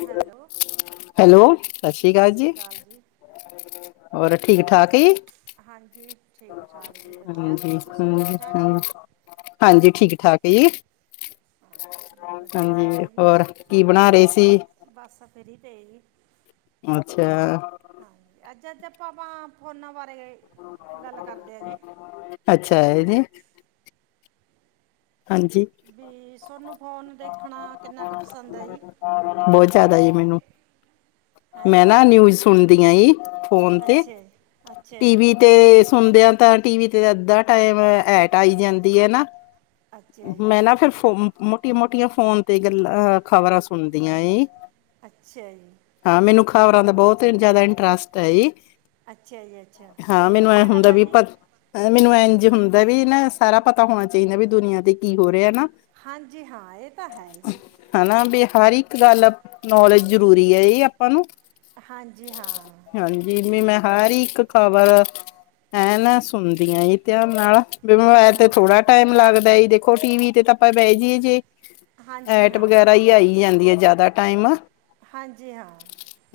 Hello hello, ਸਤਿ ਸ਼੍ਰੀ ਅਕਾਲ ਜੀ। ਹੋਰ ਠੀਕ ਠਾਕ ਹੀ ਹ‌ਜੀ। ਹਾਂਜੀ ਠੀਕ ਠਾਕ ਜੀ ਵਧੀਆ ਤੁਸੀਂ ਠੀਕ ਠਾਕ ਜੀ ਹਾਂਜੀ ਠੀਕ ਠਾਕ। ਕੀ, ਹਾਂ ਚਲੋ ਹਮ ਹੋਰ ਕੀ ਬਣਾ ਰਹੇ ਸੀ। ਬੱਸ ਫਰੀ ਤੇ ਜੀ। ਅੱਛਾ। ਜਦ ਭਾਵਾਂ ਫੋਨਾ ਵਾਰੇ [unintelligible] ਅੱਛਾ ਇਹਦੀ। ਵੀ ਸੋਨੂੰ ਫੋਨ ਦੇਖਣਾ ਕਿੰਨਾ ਕੁ ਪਸੰਦ ਹੈ ਜੀ ਬਹੁਤ ਜਿਆਦਾ ਆ ਜ ਮੈਨੂੰ ਹੈਂ ਮੈਂ ਜੀ ਨਾ ਨਿਊਜ ਸੁਣਦੀ ਆ, ਫੋਨ ਅੱਛਾ ਤੇ ਜੀ ਅੱਛਾ ਜੀ ਟੀਵੀ ਤੇ ਸੁਣਦਿਆਂ ਤਾਂ ਟੀ ਤੇ ਅੱਧਾ ਟਾਈਮ ਐਟ ਆਈ ਜਾਂਦੀ ਆ, ਨਾ ਅੱਛਾ ਮੈਂ ਜੀ ਨਾ ਫਿਰ ਫ਼ੋਨ ਮੋਟੀ ਮੋਟੀਆਂ ਫੋਨ ਤੇ ਗੱਲਾਂ ਖ਼ਬਰਾਂ ਸੁਣਦੀਆਂ ਅੱਛਾ ਜੀ। ਖਬਰਾਂ ਦਾ ਬਹੁਤ ਹੀ ਜ਼ਿਆਦਾ ਇੰਟਰਸਟ ਆਈ ਜੀ। ਅੱਛਾ ਜੀ ਅੱਛਾ ਹਾਂ ਚਲੋ ਮੈਨੂੰ ਐ ਵਧੀਆ ਗੱਲ ਹੁੰਦਾ ਆ ਵੀ ਜੀ ਪਰ ਮੈਨੂੰ ਇੰਝ ਹੁੰਦਾ ਵੀ ਨਾ ਸਾਰਾ ਪਤਾ ਹੋਣਾ ਚਾਹੀਦਾ ਵੀ ਦੁਨੀਆਂ ਤੇ ਕੀ ਹੋ ਰਿਹਾ ਨਾ ਹਾਂਜੀ ਹਾਂ ਇਹ ਤਾਂ ਹੈ ਜੀ ਹਨਾ ਵੀ ਹਰ ਇੱਕ ਗੱਲ ਨੌਲੇਜ ਜ਼ਰੂਰੀ ਹੈ ਇਹ ਆਪਾਂ ਨੂੰ ਹਾਂਜੀ ਹਾਂ ਹਾਂਜੀ ਵੀ ਮੈਂ ਹਰ ਇੱਕ ਖਬਰ ਐ ਨਾ ਸੁਣਦੀਆਂ ਧਿਆਨ ਨਾਲ ਬਿਮਾਰ ਤੇ ਚਲੋ ਥੋੜਾ ਟਾਈਮ ਲੱਗਦਾ ਦੇਖੋ ਟੀ ਵੀ ਤੇ ਤਾਂ ਆਪਾਂ ਬਹਿ ਜਾਈਏ ਜੇ ਹਾਂਜੀ ਐਟ ਹਾਂ ਵਗੈਰਾ ਹੀ ਆਈ ਜਾਂਦੀ ਹੈ ਜ਼ਿਆਦਾ ਟਾਈਮ ਹਾਂਜੀ ਹਾਂ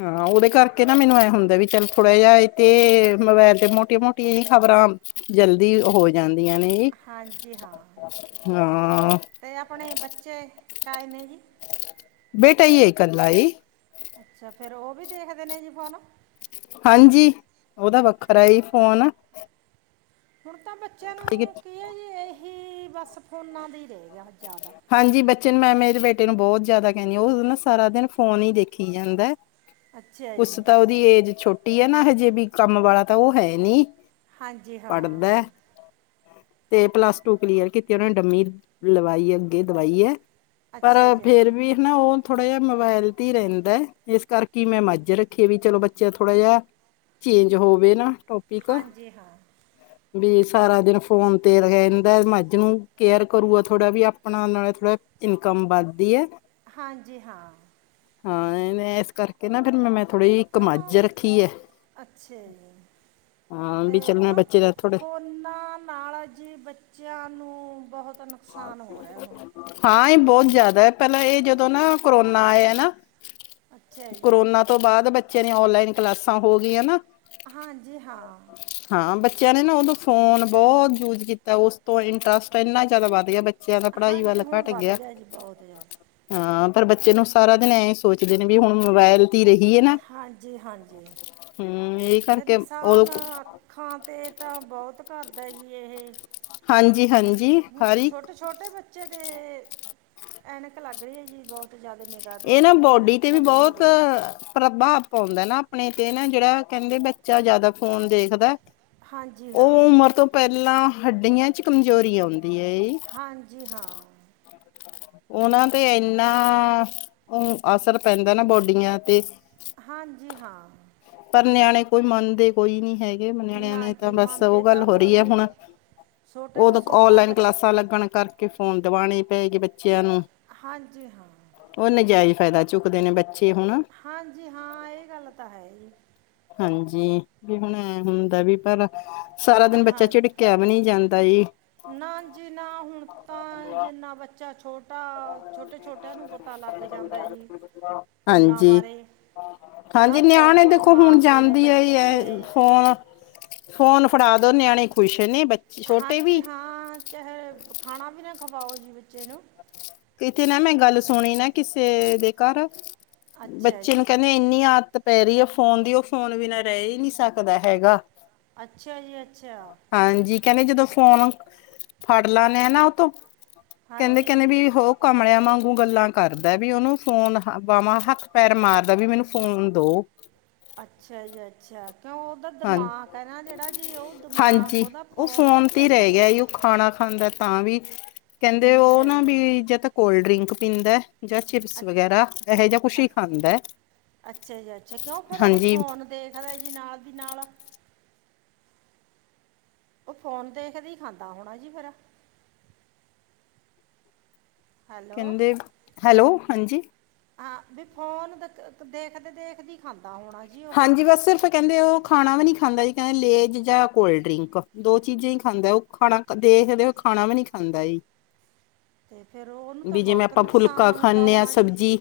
ਹਾਂ ਉਹਦੇ ਕਰਕੇ ਨਾ ਮੈਨੂੰ ਇਹ ਹੁੰਦਾ ਵੀ ਚੱਲ ਥੋੜਾ ਜਿਹਾ ਇਥ ਮੋਬਾਇਲ ਤੇ ਮੋਟੀਆਂ ਮੋਟੀਆਂ ਜਿਹੀ ਖ਼ਬਰਾਂ ਜਲ ਲਦੀ ਹੋ ਜਾਂਦੀਆਂ ਨੇ ਹਾਂਜੀ ਹਾਂ ਜ ਤੇ ਆਪਣੇ ਬੱਚੇ ਕਾਏ ਨੇ ਜੀ ਬੇਟਾ ਹੀ ਆਏ ਕਲਾਈ ਅੱਛਾ ਫੇਰ ਉਹ ਵੀ ਦੇਖਦੇ ਨੇ ਜੀ ਫੋਨ ਹਾਂਜੀ ਉਹਦਾ ਵੱਖਰਾ ਫੋਨ ਹੁਣ ਤਾਂ ਬੱਚਿਆਂ ਨੂੰ ਕੀ ਜ ਇਹੀ ਬਸ ਫੋਨਾ ਦਾ ਹੀ ਰਹੇ ਗਿਆ ਜ਼ਿਆਦਾ ਚਨ ਮੈਂ ਮੇਰੇ ਬੇਟੇ ਨੂੰ ਬਹੁਤ ਜਿਆਦਾ ਕਹਿੰਦੀ ਆ ਉਸ ਦਿ ਨਾਲ ਸਾਰਾ ਦਿਨ ਫੋਨ ਹੀ ਦੇਖੀ ਜਾਂਦਾ ਅੱਛਾ ਕੁਛ ਜੀ ਤਾਂ ਉਹਦੀ ਏਜ ਛੋਟੀ ਹੈ ਨਾ ਹਜੇ ਵੀ ਕੰਮ ਵਾਲਾ ਤਾਂ ਉਹ ਹੈ ਨੀ ਹਾਂਜੀ ਪੜ੍ਹਦਾ ਹਾਂ ਤੇ ਪਲੱਸ ਟੂ ਕਲੀਅਰ ਕੀਤੀ ਉਹ ਨੇ ਡੰਮੀ ਲਵਾਈ ਅੱਗੇ ਦਵਾਈ ਹੈ ਪਰ ਅੱਛਾ ਜੀ ਫੇਰ ਅੱਛਾ ਵੀ ਹਨਾ ਉਹ ਥੋੜ੍ਹਾ ਜਿਹਾ ਮੋਬਾਇਲ ਤੇ ਹੀ ਰਹਿੰਦਾ ਹੈ ਇਸ ਕਰਕੇ ਮੈਂ ਮੱਝ ਰੱਖੀ ਵੀ ਚਲੋ ਬੱਚਾ ਥੋੜ੍ਹਾ ਜਿਹਾ ਚੇਂਜ ਹੋਵੇ ਨਾ ਟੋਪਿਕ ਹਾਂਜੀ ਹਾਂ ਵੀ ਸਾਰਾ ਦਿਨ ਫੋਨ ਤੇ ਰ ਇਹਦਾ ਮੱਝ ਨੂੰ ਕੇਅਰ ਕਰੂਗਾ ਥੋੜ੍ਹਾ ਵੀ ਆਪਣਾ ਨਾਲੇ ਥੋੜਾ ਇਨਕਮ ਵੱਧਦੀ ਹੈ ਹਾਂਜੀ ਹਾਂ ਹਾਂ ਇਹ ਇਸ ਕਰਕੇ ਨਾ ਫੇਰ ਮੈਂ ਮੈਂ ਥੋੜ੍ਹੀ ਜਿਹੀ ਇੱਕ ਕਿਉਂ ਮੱਝ ਰੱਖੀ ਹੈ ਅੱਛਾ ਜੀ ਹਾਂ ਵੀ ਤੇ ਚੱਲ ਮੈਂ ਕਿਉਂ ਬੱਚੇ ਦਾ ਥੋੜੇ ਫੋਨਾਂ ਨਾਲ ਜੀ ਬੱਚਿਆਂ ਨੂੰ ਬਹੁਤ ਨੁ ਹਾਂ ਇਹ ਬਹੁਤ ਜ਼ਿਆਦਾ ਹੈ ਪਹਿਲਾਂ ਇਹ ਜਦੋਂ ਨਾ ਕਰੋਨਾ ਆਇ ਨਾ ਅੱਛਾ ਜੀ ਕਰੋਨਾ ਤੋਂ ਬਾਅਦ ਬੱਚਿਆਂ ਦੀ ਓਨਲਾਈਨ ਕਲਾਸਾਂ ਹੋ ਗਈਆਂ ਨਾ ਹਾਂਜੀ ਹਾਂ ਹਾਂ ਬੱਚਿਆਂ ਨੇ ਨਾ ਉਦੋਂ ਫੋਨ ਬਹੁਤ ਯੂਜ ਕੀਤਾ ਉਸ ਤੋਂ ਇੰਟਰਸਟ ਇੰਨਾ ਜ਼ਿਆਦਾ ਵੱਧ ਗਿਆ ਬੱਚਾ ਬੱਚਿਆਂ ਦਾ ਪੜ੍ਹਾਈ ਹਾਂਜੀ ਵੱਲ ਹੁਣ ਘੱਟ ਵੱਧ ਗਿਆ ਜੀ ਬਹੁਤ ਜ਼ਿਆਦਾ ਹਾਂ ਪਰ ਬੱਚੇ ਨੂੰ ਸਾਰਾ ਦਿਨ ਐਂ ਹੀ ਸੋਚਦੇ ਨੇ ਵੀ ਹੁਣ ਮੋਬਾਇਲ ਰਹੀ ਹੈ ਨਾ ਹਾਂਜੀ ਹਾਂਜੀ ਹਮ ਇਹ ਤੇ ਕਰਕੇ ਉਦੋਂ ਨੁਕਸਾਨ ਅੱਖਾਂ ਤੇ ਤਾਂ ਬਹੁਤ ਕਰਦਾ ਜੀ ਇਹ ਹਾਂਜੀ ਹਾਂਜੀ ਹੁਣ ਹਰ ਇੱਕ ਛੋਟੇ ਛੋਟੇ ਬੱਚੇ ਤੇ ਐਨਕ ਲੱਗ ਰਹੀ ਹੈ ਜੀ ਬਹੁਤ ਜ਼ਿਆਦਾ ਨਿਗਾਹ ਦੀ ਇਹ ਨਾ ਬੋਡੀ ਤੇ ਵੀ ਕਮੀ ਹੋ ਬਹੁਤ ਰਹੀ ਹੈ ਪ੍ਰਭਾਵ ਪਾਉਂਦਾ ਨਾ ਆਪਣੇ ਤੇ ਨਾ ਜਿਹੜਾ ਕਹਿੰਦੇ ਬੱਚਾ ਜਿਆਦਾ ਫੋਨ ਦੇਖਦਾ ਹਾਂਜੀ ਉਹ ਹਾਂ ਉਮਰ ਤੋਂ ਪਹਿਲਾਂ ਹੱਡੀਆਂ ਚ ਕਮਜ਼ੋਰੀ ਆਉਂਦੀ ਹੈ ਇਹ ਹਾਂਜੀ ਹਾਂ ਉਹਨਾਂ ਤੇ ਇਨਾ ਅਸਰ ਪੈਂਦਾ ਨਾ ਬੋਡੀਆਂ ਤੇ ਹਾਂਜੀ ਹਾਂ ਪਰ ਨਿਆਣੇ ਕੋਈ ਮੰਨਦੇ ਕੋਈ ਨੀ ਹੈਗੇ ਨਿਆਣਿਆਂ ਨਾ ਨੇ ਤਾਂ ਜੀ ਬਸ ਉਹ ਮੰਨਦੇ ਗੱਲ ਤਾਂ ਹੋ ਰਹੀ ਕੋਈ ਹੈ ਹੁਣ ਨਹੀਂ ਛੋਟੇ ਉਦ ਤੋਂ ਛੋਟਾ ਔਨਲਾਈਨ ਬੱਚ ਕਲਾਸਾਂ ਲੱਗਣ ਕਰਰ ਕਿ ਫੋਨ ਦਵਾਉਣੇ ਪਏਗੀ ਬੱਚਿਆਂ ਨੂੰ ਹਾਂਜੀ ਹਾਂ ਉਹ ਨਾਜਾਇਜ਼ ਫਾਇਦਾ ਚੁੱਕਦੇ ਨੇ ਬ ਹਾਂਜੀ ਹਾਂ ਇਹ ਗੱਲ ਤਾਂ ਹੈ ਹੀ ਹਾਂਜੀ ਵੀ ਹੁਣ ਐ ਹੁੰਦਾ ਵੀ ਪਰ ਸਾਰਾ ਦਿਨ ਬੱਚਾ ਹਾਂ ਝਿੜਕਿਆ ਵੀ ਨਹੀਂ ਜਾਂਦਾ [unintelligible] ਨਾ ਜੀ ਨਾ ਹੁਣ ਤਾਂ ਜਿੰਨਾ ਬੱਚਾ ਛੋਟ ਜਾਂਦਾ ਹੈ ਜੀ ਫੋਨਾਂ ਹਾਂਜੀ। ਬਾਰੇ ਹਾਂਜੀ, ਹੱਥ ਨਿਆਣੇ ਉਂਗ- ਦੇਖੋ ਹੁਣ ਮਾਰਦੇ ਨੇ ਜਾਂਦੀ ਈ ਐ ਬੱਚੇ ਫੋਨ ਫੋਨ ਫੜਾ ਦੋ ਨਿਆਣੇ ਖੁਸ਼। ਨੇ ਬੱਚੇ ਛੋਟੇ ਹਾਂਜੀ ਵੀ ਹਾਂ ਚਾਹੇ ਖਾਣਾ ਵੀ ਨਾ ਖਵਾਓ ਜੀ ਬੱਚੇ ਨੂੰ। ਕਿੱਥੇ ਨਾ ਮੈਂ ਗੱਲ ਸੁਣੀ ਨਾ ਕਿਸੇ ਦੇ ਘਰ ਅੱਛਾ ਬੱਚੇ ਜੀ ਨੂੰ ਕਹਿੰਦੇ ਇੰਨੀ ਆਦਤ ਪੈ ਰਹੀ ਹੈ ਫੋਨ ਦੀ ਉਹ ਫੋਨ ਬਿਨਾਂ ਰਹਿ ਹੀ ਨਹੀਂੀ ਸਕਦਾ ਹੈਗਾ। ਅੱਛਾ ਜੀ ਅੱਛਾ। ਹਾਂਜੀ ਕਹਿੰਦੇ ਜਦੋਂ ਫੋਨ ਫੜ ਲਾਦੇੇ ਆ ਨਾ ਉਹ ਤੋਂੋਂ ਕਹਿੰਦੇ ਹਾਂਜੀ ਕਹਿੰਦੇ ਵੀ ਮਆ ਵਾਂਗੂ ਗੱਲਾਂ ਕਰਦਾ ਵੀ ਉਹਨੂੰ ਫੋਨ ਵਵਾਂ ਹੱਥ ਪੈਰ ਮਾਰਦਾ ਵੀ ਮੈਨੂੰ ਫੋਨ ਦੋ। ਅੱਛਾ ਜ ਅੱਛਾ। ਜੋਂ ਉਹਹਦਾ ਹਾਂ ਦਿਮਾਗ ਹੈ ਨਾ ਜਿਹੜਾ ਜੀ ਉਹ ਦਿਮਾਕ ਹਾਂਜੀ ਉਹਓਹਦਾ ਉਹ ਫੋਨ ਚ ਤੇ ਹੀ ਚਲਿਆ ਰਹਿ ਗਾ। ਗਿਆ ਈ। ਉਹ ਖਾਣਾ ਖਾਂਦਾ ਤਾਂ ਵੀ ਕਹਿੰਦੇ ਉਹ ਨਾ ਅੱਛਾ ਵੀ ਜ ਤਾਂ ਕੋਲਡ ਡਰਿੰਕ ਪੀਂਦਾ ਜਾਂ ਚਿਪਸ ਅੱਛ- ਵਗੈਰਾ ਇਹੋ ਜਹਾ ਕੁਛ ਹੀ ਅੱਛ- ਖਾਂਦਾ ਹੈ। ਅੱਛਾ ਜੀ ਅੱਛਾ ਕਿਉਂ ਫੇਿਰ ਉਹ ਫੋਨ ਦੇਖਦਾ ਜੀ ਨਾਲ ਦੀ ਨਾਲ ਉਹ ਫੋਨ ਦੇਖਦੇ ਹੀ ਖਾਂਦਾ ਹੋਣਾ ਜੀ ਫਿਰ। ਹੈਲੋ ਕਹਿੰਦੇ ਹੈਲੋ ਹਾਂਜੀ। ਹਾਂ ਵੀ ਫੋਨ ਦੇਖਦੇ-ਦੇਖਦੀ ਖਾਂਦੇ ਹਾਂਜੀ ਬਸ ਸਿਰਫ ਕਹਿੰਦੇ ਉਹ ਖਾਣਾ ਵੀ ਨਹੀਂੀ ਖਾਂਦ ਇ ਕਹਿੰਦੇ ਲੇਜ ਜਾਂ ਕੋਲਡ ਡਰਿੰਕ ਦੋ ਚੀਜ਼ਾਂ ਹੀ ਖਾਂਦਾ ਉਹ ਖਾਣਾ ਦੇਖਦੇ ਹੋ ਖਾਣਾ ਵੀ ਨੀ ਖਾਂਦਾ ਈ। [unintelligible] ਤੇ ਫੇਿਰ ਉਹਨੂੰ ਤਾਂ ਬਹੁਤ ਫੁਲਕਾ ਨੁਕਸਾਨ ਹੁੰਦਾ ਖਾਂਦੇ ਹਾਂ ਹੋਣਾ ਜੀ। ਸਬਜ਼ੀ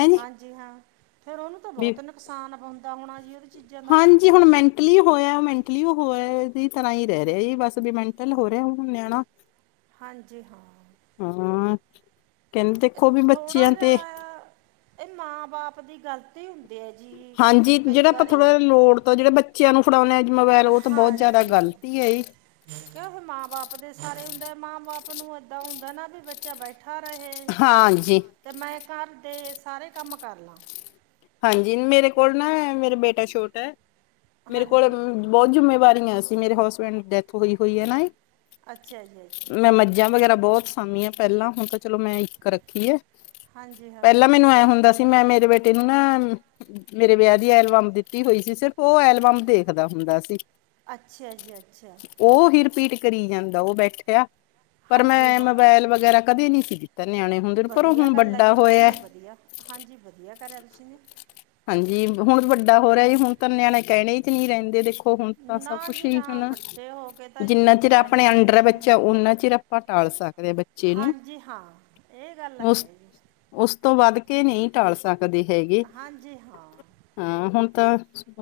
ਹੈਂਜੀ ਹਾਂਜੀ, ਹਾਂ ਫੇਰ ਉਹਨੂੰ ਤਾਂ ਵੀ ਬਹੁਤ ਨੁਕਸਾਨ ਹੋਣਾ ਜੀ ਉਹਦੀ ਚੀਜ਼ਾਂ ਦਾ ਹਾਂਜੀ, ਹੁਣ ਮੈਂਟਲੀ ਹੋਇਆ ਮੈਂਟ ਲੀ ਹੋਆ ਇਹਦੀ ਤਰ੍ਹਾਂ ਈ ਰਹਿ ਰਿਹਾ ਏ ਬਸ ਬੀ ਮੈਂਟਲ ਹੋ ਰਿਆ ਹੁਣ ਨਿਆਣਾ। ਹਾਂਜੀ ਹਾਂ। ਹਾਂ ਕਹਿੰਦੇ ਦੇਖੋ ਵੀ ਥੋੜ੍ਹਾ ਬੱਚਿਆਂ ਤੇ ਜਿਹਾ ਇਹ ਮਾਂ ਬਾਪ ਦੀ ਗਲਤੀ ਹੁੰਦੀ ਹੈ ਜੀ ਹਾਂਜੀ, ਕਈ ਜਿਹੜਾ ਆਪਾਂ ਵਾਰੀ ਥੋੜਾ ਜਿਹਾ ਲੋੜ ਤੋ ਜਿਹੜੇ ਬੱਚਿਆਂ ਨੂੰ ਫੜਾਉਨੇ ਹਾਂਜੀ ਕਿ ਓਹੋ ਮਾ ਬਾਪ ਦੇ ਸਾਰੇ ਹੁੰਦੇ। ਮਾਂ ਬਾਪ ਨੂੰ ਏਦਾਂ ਹੁੰਦਾ ਨਾ ਏ ਵੀ ਬੱਚਾ ਬੈਠਾ ਰਹੇ ਹਾਂਜੀ ਤੇ ਮੈਂ ਘਰ ਦੇ ਸਾਰੇ ਕੰਮ ਕਰ ਲਾਂ। ਹਾਂਜੀ ਮੇਰੇ ਕੋਲ ਨਾ ਮੇਰਾ ਬੇਟਾ ਛੋਟਾ ਐ। ਮੇਰੇ ਕੋਲ ਹਾਂਜੀ ਬਹੁਤ ਜਿੰਮੇਵਾਰੀਆਂ ਸੀ ਮੇਰੇ ਹਸਬੈਂਡ ਦੀ ਡੈਥ ਹੋਈ ਹੋਈ ਐ ਨਾ। ਅੱਛਾ ਜੀ ਅੱਛਾ। ਮੈਂ ਮੱਝਾਂ ਵਗੈਰਾ ਬਹੁਤ ਸਮਿਆ ਪਹਿਲਾਂ ਹੁਣ ਤਾਂ ਚਲੋ ਮੈਂ ਇੱਕ ਰੱਖੀ ਐ। ਹਾਂਜੀ ਹਾਂ ਪਹਿਲਾਂ ਮੈਨੂੰ ਐ ਹੁੰਦਾ ਸੀ ਮੈਂ ਮੇਰੇ ਬੇਟੇ ਨੂੰ ਨਾ ਮੇਰੇ ਵਿਆਹ ਦੀ ਐਲਬਮ ਦਿੱਤੀ ਹੋਈ ਸੀ ਸਿਰਫ ਉਹ ਐਲਬਮ ਦੇਖਦਾ ਹੁੰਦਾ ਸੀ। ਅੱਛਾ ਜੱੀ ਅੱਛਾ। ਉਹ ਹੀ ਰਿਪੀਟ ਕਰੀ ਜਾਂਦਾ ਉਹ ਬੈਠਿਆ। ਪਰ ਹਾਂਜੀ ਮੈਂ ਹਾਂ ਮੋਬਾਇਲ ਵਗੈਰਾ ਕਦੇ ਨਹੀ ਸੀ ਦਿੱਤਾ ਨਿਆਣੇ ਹੁੰਦੇ ਨੂੰ ਪਰ ਉਹ ਵਧੀਆ ਹੁਣ ਗੱਲ ਹੈ ਵੱਡਾ ਜੀ ਤੁਸੀਂ ਹੋਇਆ। ਨੇ ਵਧੀਆ ਹਾਂਜੀ ਵਧੀਆ ਕਰਿਆ ਰਿਸ਼ੀ ਨੇ। ਹਾਂਜੀ, ਹੁਣ ਵੱਡਾ ਹੋ ਰਿਹਾ ਹੁਣ ਤਾਂ ਨਿਆਣੇ ਕਹਿਣੇ ਈ ਚ ਨੀ ਰਹਿੰਦੇ ਦੇਖੋ। ਹੁਣ ਤਾਂ ਨਾ ਸਭ ਕੁਛ ਜੀ ਹੀ ਨਾ ਹਨਾ ਵੱਡੇ ਹੋ ਕੇ ਤਾਂ ਜੀ ਜਿੰਨਾ ਚਿਰ ਕਿੱਥੇ ਗਾਣੇ ਆਪਣੇ ਚ ਅੰਡਰ ਐ ਰਹਿੰਦੇ ਨੇ ਬੱਚਾ ਓਨਾ ਚਿਰ ਆਪਾਂ ਟਾਲ ਸਕਦੇ ਹਾਂ ਬੱਚੇ ਨੂੰ ਹਾਂਜੀ ਹਾਂ ਇਹ ਗੱਲ ਉਸ ਹੈ ਜੀ। ਉਸ ਤੋਂ ਵੱਧ ਕੇ ਨੀ ਟਾਲ ਸਕਦੇ ਹੈਗੇ। ਹਾਂਜੀ ਹਾਂ ਹਾਂ ਹੁਣ ਤਾਂ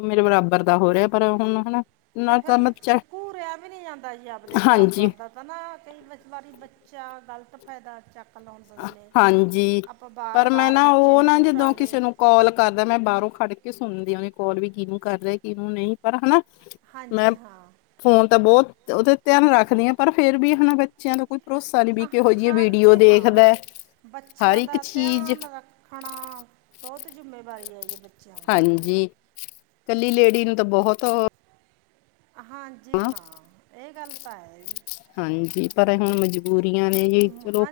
ਮੇਰੇ ਬਰਾਬਰ ਦਾ ਹੋ ਰਿਹਾ ਪਰ ਹੁਣ ਹਨਾ ਤੇ ਨਾ ਫੇਰ ਤਾਂ ਬੱਚਾ ਘੂਰਿਆ ਵੀ ਨਈ ਜਾਂਦਾ ਜੀ ਆਪਦੇ ਹਾਂਜੀ ਬਰਾਬਰ ਦਾ ਤਾਂ ਨਾ ਕਈ ਵਾਰੀ ਬੱਚਾ ਗ਼ਲਤ ਫਾਇਦਾ ਚੱਕ ਲਾਉਂਦੇ ਨੇ ਹਾਂਜੀ, ਆਪਾਂ ਪਰ ਮੈ ਬਾਰ-ਬਾਰ ਨਾ ਬੱਚੇ ਉਹ ਨੂੰ ਨਾ ਜਦੋਂ ਘੂਰਾਂਗੇ ਕਿਸੇ ਨੂੰ ਕਾਲ ਕਰਦਾ ਮੈ ਬਾਹਰੋਂ ਖੜ ਕੇ ਸੁ ਸੁਣਦੀ ਆ ਵੀ ਕੋਲ ਵੀ ਕਿਹਨੂੰ ਕਰ ਰੇਆ, ਕਿਹਨੂੰ ਨਈ ਪਰ ਹਨਾ ਮੈਂ ਹਾਂਜੀ ਹਾਂ ਫੋਨ ਤਾਂ ਬਹੁਤ ਤੇ ਉਹਦਾ ਧਿਆਨ ਰੱਖਦੀ ਆ ਪਰ ਫੇਰ ਵੀ ਹਨਾ ਬੱਚਿਆਂ ਦਾ ਕੋਈ ਭਰੋਸਾ ਨੀ ਬੀ ਅ ਕੇਹੋ ਜਿਹੀ ਵੀਡੀਓ ਹਾਂਜੀ ਦੇਖ ਹਾਂ [unintelligible] ਬੱਚਿਆਂ ਦਾ ਧਿਆਨ ਰੱਖਣਾ ਬਹੁਤ ਜਿੰਮੇਵਾਰੀ ਐ ਜੀ ਬੱਚਿਆਂ ਦੀ ਜੀ ਕੱਲੀ ਲੇਡੀ ਨੂੰ ਤਾਂ ਬਹੁਤ ਹਾਂਜੀ ਹਾਂ ਇਹ ਗੱਲ ਤਾਂ ਐ ਜੀ ਹਾਂਜੀ ਪਰ ਹੁਣ ਮਜਬੂਰੀਆਂ ਨੇ ਜੀ ਚਲੋ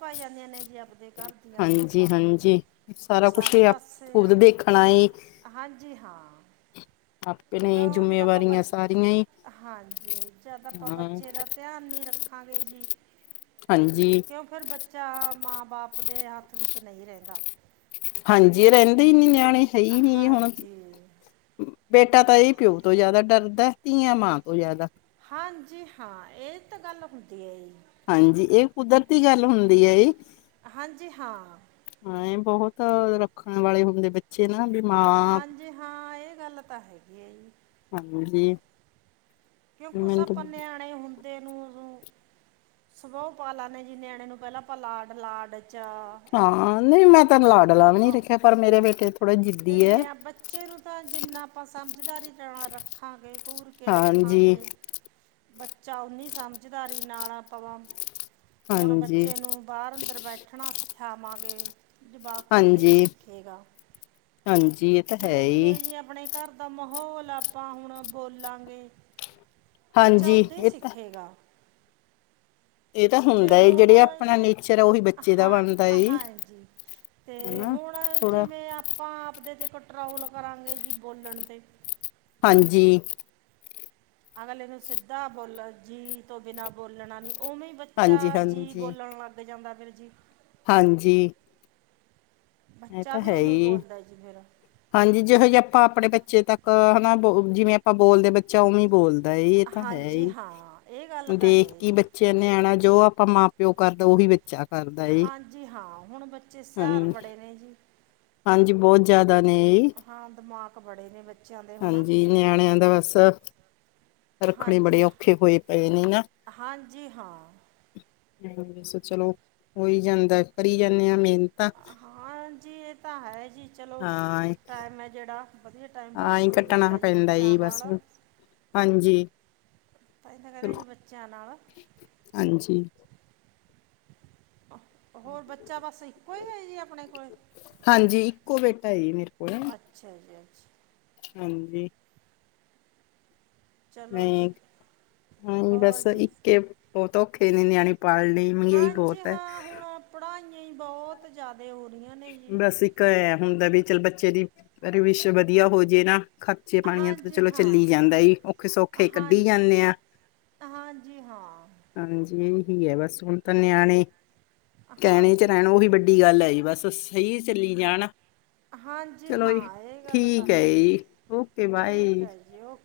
ਭਾਈ ਆਂਦੇ ਜਾਂਦੇ ਨੇ ਜੀ ਆਪ ਹਾਂਜੀ-ਹਾਂਜੀ ਸਾਰਾ ਕੁਛ ਸਾਰੇ ਆਪ ਪਾਸੇ ਖੁਦ ਆ- ਦੇਖਣਾ ਏ ਹਾਂਜੀ ਹਾਂ ਆਪਣੇ ਕਿਉਂ ਜਦ ਆਪਾਂ ਬ ਜਿੰਮੇਵਾਰੀਆਂ ਸਾਰੀਆਂ ਈ, ਹਾਂਜੀ ਹਾਂ [unintelligible] ਵੀਰ ਜੀ ਹਾਂਜੀ ਕਿਉਂ ਫਿਰ ਬੱਚਾ ਮਾਂ ਬਾਪ ਆਪਦੇ ਹੱਥ ਵਿੱਚ ਨਹੀਂ ਰਹਿੰਦਾ ਹਾਂਜੀ ਰਹਿੰਦੇ ਈ ਨੀ ਨਿਆਣੇ ਹੈ ਈ ਨੀ ਹੁਣ ਹਾਂਜੀ ਬੇਟਾ ਤਾਂ ਇਹ ਪਿਓ ਤੋਂ ਜ਼ਿਆਦਾ ਡਰਦਾ ਧੀਆਂ ਮਾਂ ਤੋਂ ਜ਼ਿਆਦਾ ਹਾਂਜੀ ਹਾਂ ਇਹ ਤਾਂ ਗੱਲ ਹੁੰਦੀ ਐ ਜੀ ਹਾਂਜੀ ਇਹ ਕੁਦਰਤੀ ਗੱਲ ਹੁੰਦੀ ਐ ਜੀ ਹਾਂਜੀ ਹਾਂ ਤਾਂ ਰੱਖਣ ਵਾਲੇ ਹੁੰਦੇ ਬੱਚੇ ਨਾ ਮਾਂ ਹਾਂਜੀ ਹਾਂ ਇਹ ਗੱਲ ਤਾਂ ਹੈਗੀ ਆ ਜੀ ਹਾਂਜੀ ਕਿਉਂਕੁ ਮੈਨੂੰ ਤਾਂ ਸਪ ਨਿਆਣੇ ਈ ਹੁੰਦੇ ਦੇ ਨੂੰ ਸਭੋਹ ਪਾ ਲੈਂਦੇ ਜੀ ਨਿਆਣੇ ਨੂੰ ਪਹਿਲਾਂ ਆਪਾਂ ਲਾਡ ਲਾਡ 'ਚ ਅ ਹਾਂ ਨਹੀਂ ਮੈਂ ਤੈ ਲਾਡਲਾਾਂ ਵੀ ਨ ਰੱਖਿਆ ਅਤੇ ਪਰ ਮੇਰੇ ਬੇਟੇ ਥੋੜਾ ਜਿੱਦੀ ਹੈ ਨਿਆ ਬੱਚੇ ਨੂੰ ਤਾਂ ਜਿੰਨਾ ਆਪਾਂ ਸਮਝਦਾਰੀ ਨਾਲ ਰੱਖਾਂਗੇ ਘੂਰ ਕੇ ਰੱਖ ਹਾਂਜੀ ਬੱਚਾ ਓਨੀ ਸਮਝਦਾਰੀ ਨਾਲ ਪਵਾਂ ਹੁਣ ਹਾਂਜੀ ਬੱਚੇ ਨੂੰ ਬਾਹਰ ਅੰਦਰ ਬੈਠਣਾ ਸਿਖਿਆਵਾਂਗੇ ਜਵਾਕ ਉਦਾਂ ਹੀ ਹਾਂਜੀ ਸਿੱਖੇਗਾ ਹਾਂਜੀ ਇਹ ਤਾਂ ਹੈ ਜਿਵੇਂ ਹੀ ਜਿਵੇਂ ਜੀ ਆਪਣੇ ਘਰ ਦਾ ਮਾਹੌਲ ਆਪਾਂ ਹੁਣ ਬੋਲਾਂਗੇ ਬੱਚਾ ਹਾਂਜੀ ਓਦਾਂ ਹੀ ਇਹ ਤਾਂ ਸਿੱਖੇਗਾ ਇਹ ਤਾਂ ਜੇ ਹੁੰਦਾ ਏ ਹੁਣ ਜਿਹੜੇ ਆਪਣਾ ਇਹ ਨੇਚਰ ਆ ਉਹੀ ਬੱਚੇ ਦਾ ਹਾਂ ਬਣਦਾ ਏ ਹਾਂਜੀ ਅਤੇ ਹਨਾ ਹੁਣ ਥੋੜਾ ਜਿਵੇਂ ਆਪਾਂ ਆਪਦੇ 'ਤੇ ਕਟਰੈਵਲ ਕਰਾਂਗੇ ਜੀ ਬੋਲਣ 'ਤੇ ਹਾਂਜੀ ਅਗਲ ਇਹਨੂੰ ਸਿੱਧਾ ਬੋਲਣ ਜੀ ਤੋਂ ਬਿਨਾਂ ਬੋਲਣਾ ਨੀ ਉਵੇਂ ਬੱਚਾ ਹਾਂਜੀ ਜੀ ਹਾਂਜੀ ਬੋਲਣ ਲੱਗ ਜਾਂਦਾ ਫਿਰ ਜੀ ਹਾਂਜੀ ਇਹ ਬੱਚਾ ਤਾਂ ਵੀ ਹੈ ਉਵੇਂ ਹੀ ਬੋਲਦਾ ਜੀ ਫਿਰ ਹਾਂਜੀ ਜਿੋ ਜਿਹੇ ਆਪਾਂ ਆਪਣੇ ਬੱਚੇ ਤੱਕ ਹਨਾ ਬ ਜਿਵੇਂ ਆਪਾਂ ਬੋਲਦੇ ਬੱਚਾ ਉਵੇਂ ਬੋਲਦੇ ਇਹ ਤਾਂ ਹੈ ਹਾਂਜੀ ਹੀ ਹਾਂ ਇਹ ਗੱਲ ਤਾਂ ਹੈ ਦੇਖ ਕੇ ਜੀ ਬੱਚਿਆਂ ਨਿਆਣਾ ਜੋ ਆਪਾਂ ਮਾਂ ਪਿਓ ਕਰਦਾ ਉਹੀ ਵਿੱਚ ਹਾਂਜੀ ਹਾਂ ਹੁਣ ਬੱਚੇ ਸਿਆਰ ਹਾਂਜੀ ਬੜੇ ਨੇ ਜੀ ਹਾਂਜੀ ਬਹੁਤ ਜਿਆਦਾ ਨੇ ਹਾਂ ਦਿਮਾਗ ਬੜੇ ਨੇ ਬੱਚੇ ਹਾਂਜੀ ਨਿਆਣਿਆਂ ਦਾ ਬਸ ਰੱਖਣੇ ਬੜੇ ਹਾਂਜੀ ਔਖੇ ਹੋਏ ਪਏ ਨੇ ਨਾ ਹਾਂਜੀ ਹਾਂ ਬਸ ਚਲੋ ਹੋਈ ਜਾਂਦਾ ਕਰੀ ਜਾਂਦੇ ਆਾਂ ਮਿਹਨਤ ਜੀ ਇਹ ਤਾਂ ਹੈ ਜੀ ਚਲੋ ਟਾਈਮ ਹੈ ਜਿਹੜਾ ਵਧੀਆ ਟਾਈਮ ਹਾਂ ਪਾਸ ਹੀ ਹੋ ਕੱਟਣਾ ਜਾਂਦਾ ਜੀ ਪੈਂਦਾ ਬੱਚਿਆਂ ਈ ਬਸ ਨਾਲ ਹਾਂਜੀ ਤਾਂ ਇਹਦਾ ਕਹਿਦੇ ਜੀ ਚਲੋ ਬੱਚਿਆਂ ਨਾਲ ਹਾਂਜੀ ਹੋਰ ਬੱਚਾ ਬਸ ਇੱਕੋ ਹੈ ਜੀ ਆਪਣੇ ਕੋਲ ਹਾਂਜੀ ਇੱਕੋ ਬੇਟਾ ਮੇਰੇ ਕੋਲ ਅੱਛਾ ਜੀ ਅੱਛਾ ਹਾਂਜੀ ਚਲੋ ਨਹੀਂ ਜੀ ਨਹੀਂ ਹੋਰ ਬਸ ਜੀ ਇੱਕੇ ਬਹੁਤ ਔਖੇ ਨੇ ਨਿਆਣੇ ਪਾਲ ਲਈ ਮਹਿੰਗਾਈ ਬਹੁਤ ਹੈ ਨਹੀਂ ਬਹੁਤ ਜ਼ਿਆਦਾ ਹੋ ਰਹੀਆਂ ਨੇ ਜੀ ਬਸ ਇੱਕ ਐ ਹੁੰਦਾ ਵੀ ਚੱਲ ਬੱਚੇ ਦੀ ਰਵਸ਼ ਵਧੀਆ ਹੋਜੇ ਨਾ ਖਰਚੇ ਪਾਣੀੀਆਂ ਤੇ ਤਾਂ ਹਾਂਜੀ ਚਲੋ ਚੱਲੀ ਹਾਂ ਜਾਂਦਾ ਔਖੇ ਸੌਖੇ ਕੱਢੀ ਹਾਂਜੀ ਜਾਂਦੇ ਆ ਹਾਂਜੀ ਹਾਂ ਹੀ ਹੈ ਬਸ ਹੁਣ ਤਾਂ ਨਿਆਣੇ ਕਹਿਣੇ ਚ ਹਾਂਜੀ ਰਹਿਣਾ ਉਹੀ ਵੱਡੀ ਗੱਲ ਹੈ ਜੀ ਬਸ ਸਹੀ ਚੱਲ ਜਾਣਾ ਹਾਂਜੀ ਹਾਂ ਇਹ ਗੱਲ ਤਾਂ ਹੈ ਜੀ ਓਕੇ ਬਾਏ ਠੀਕ ਹੈ ਜੀ ਓਕੇ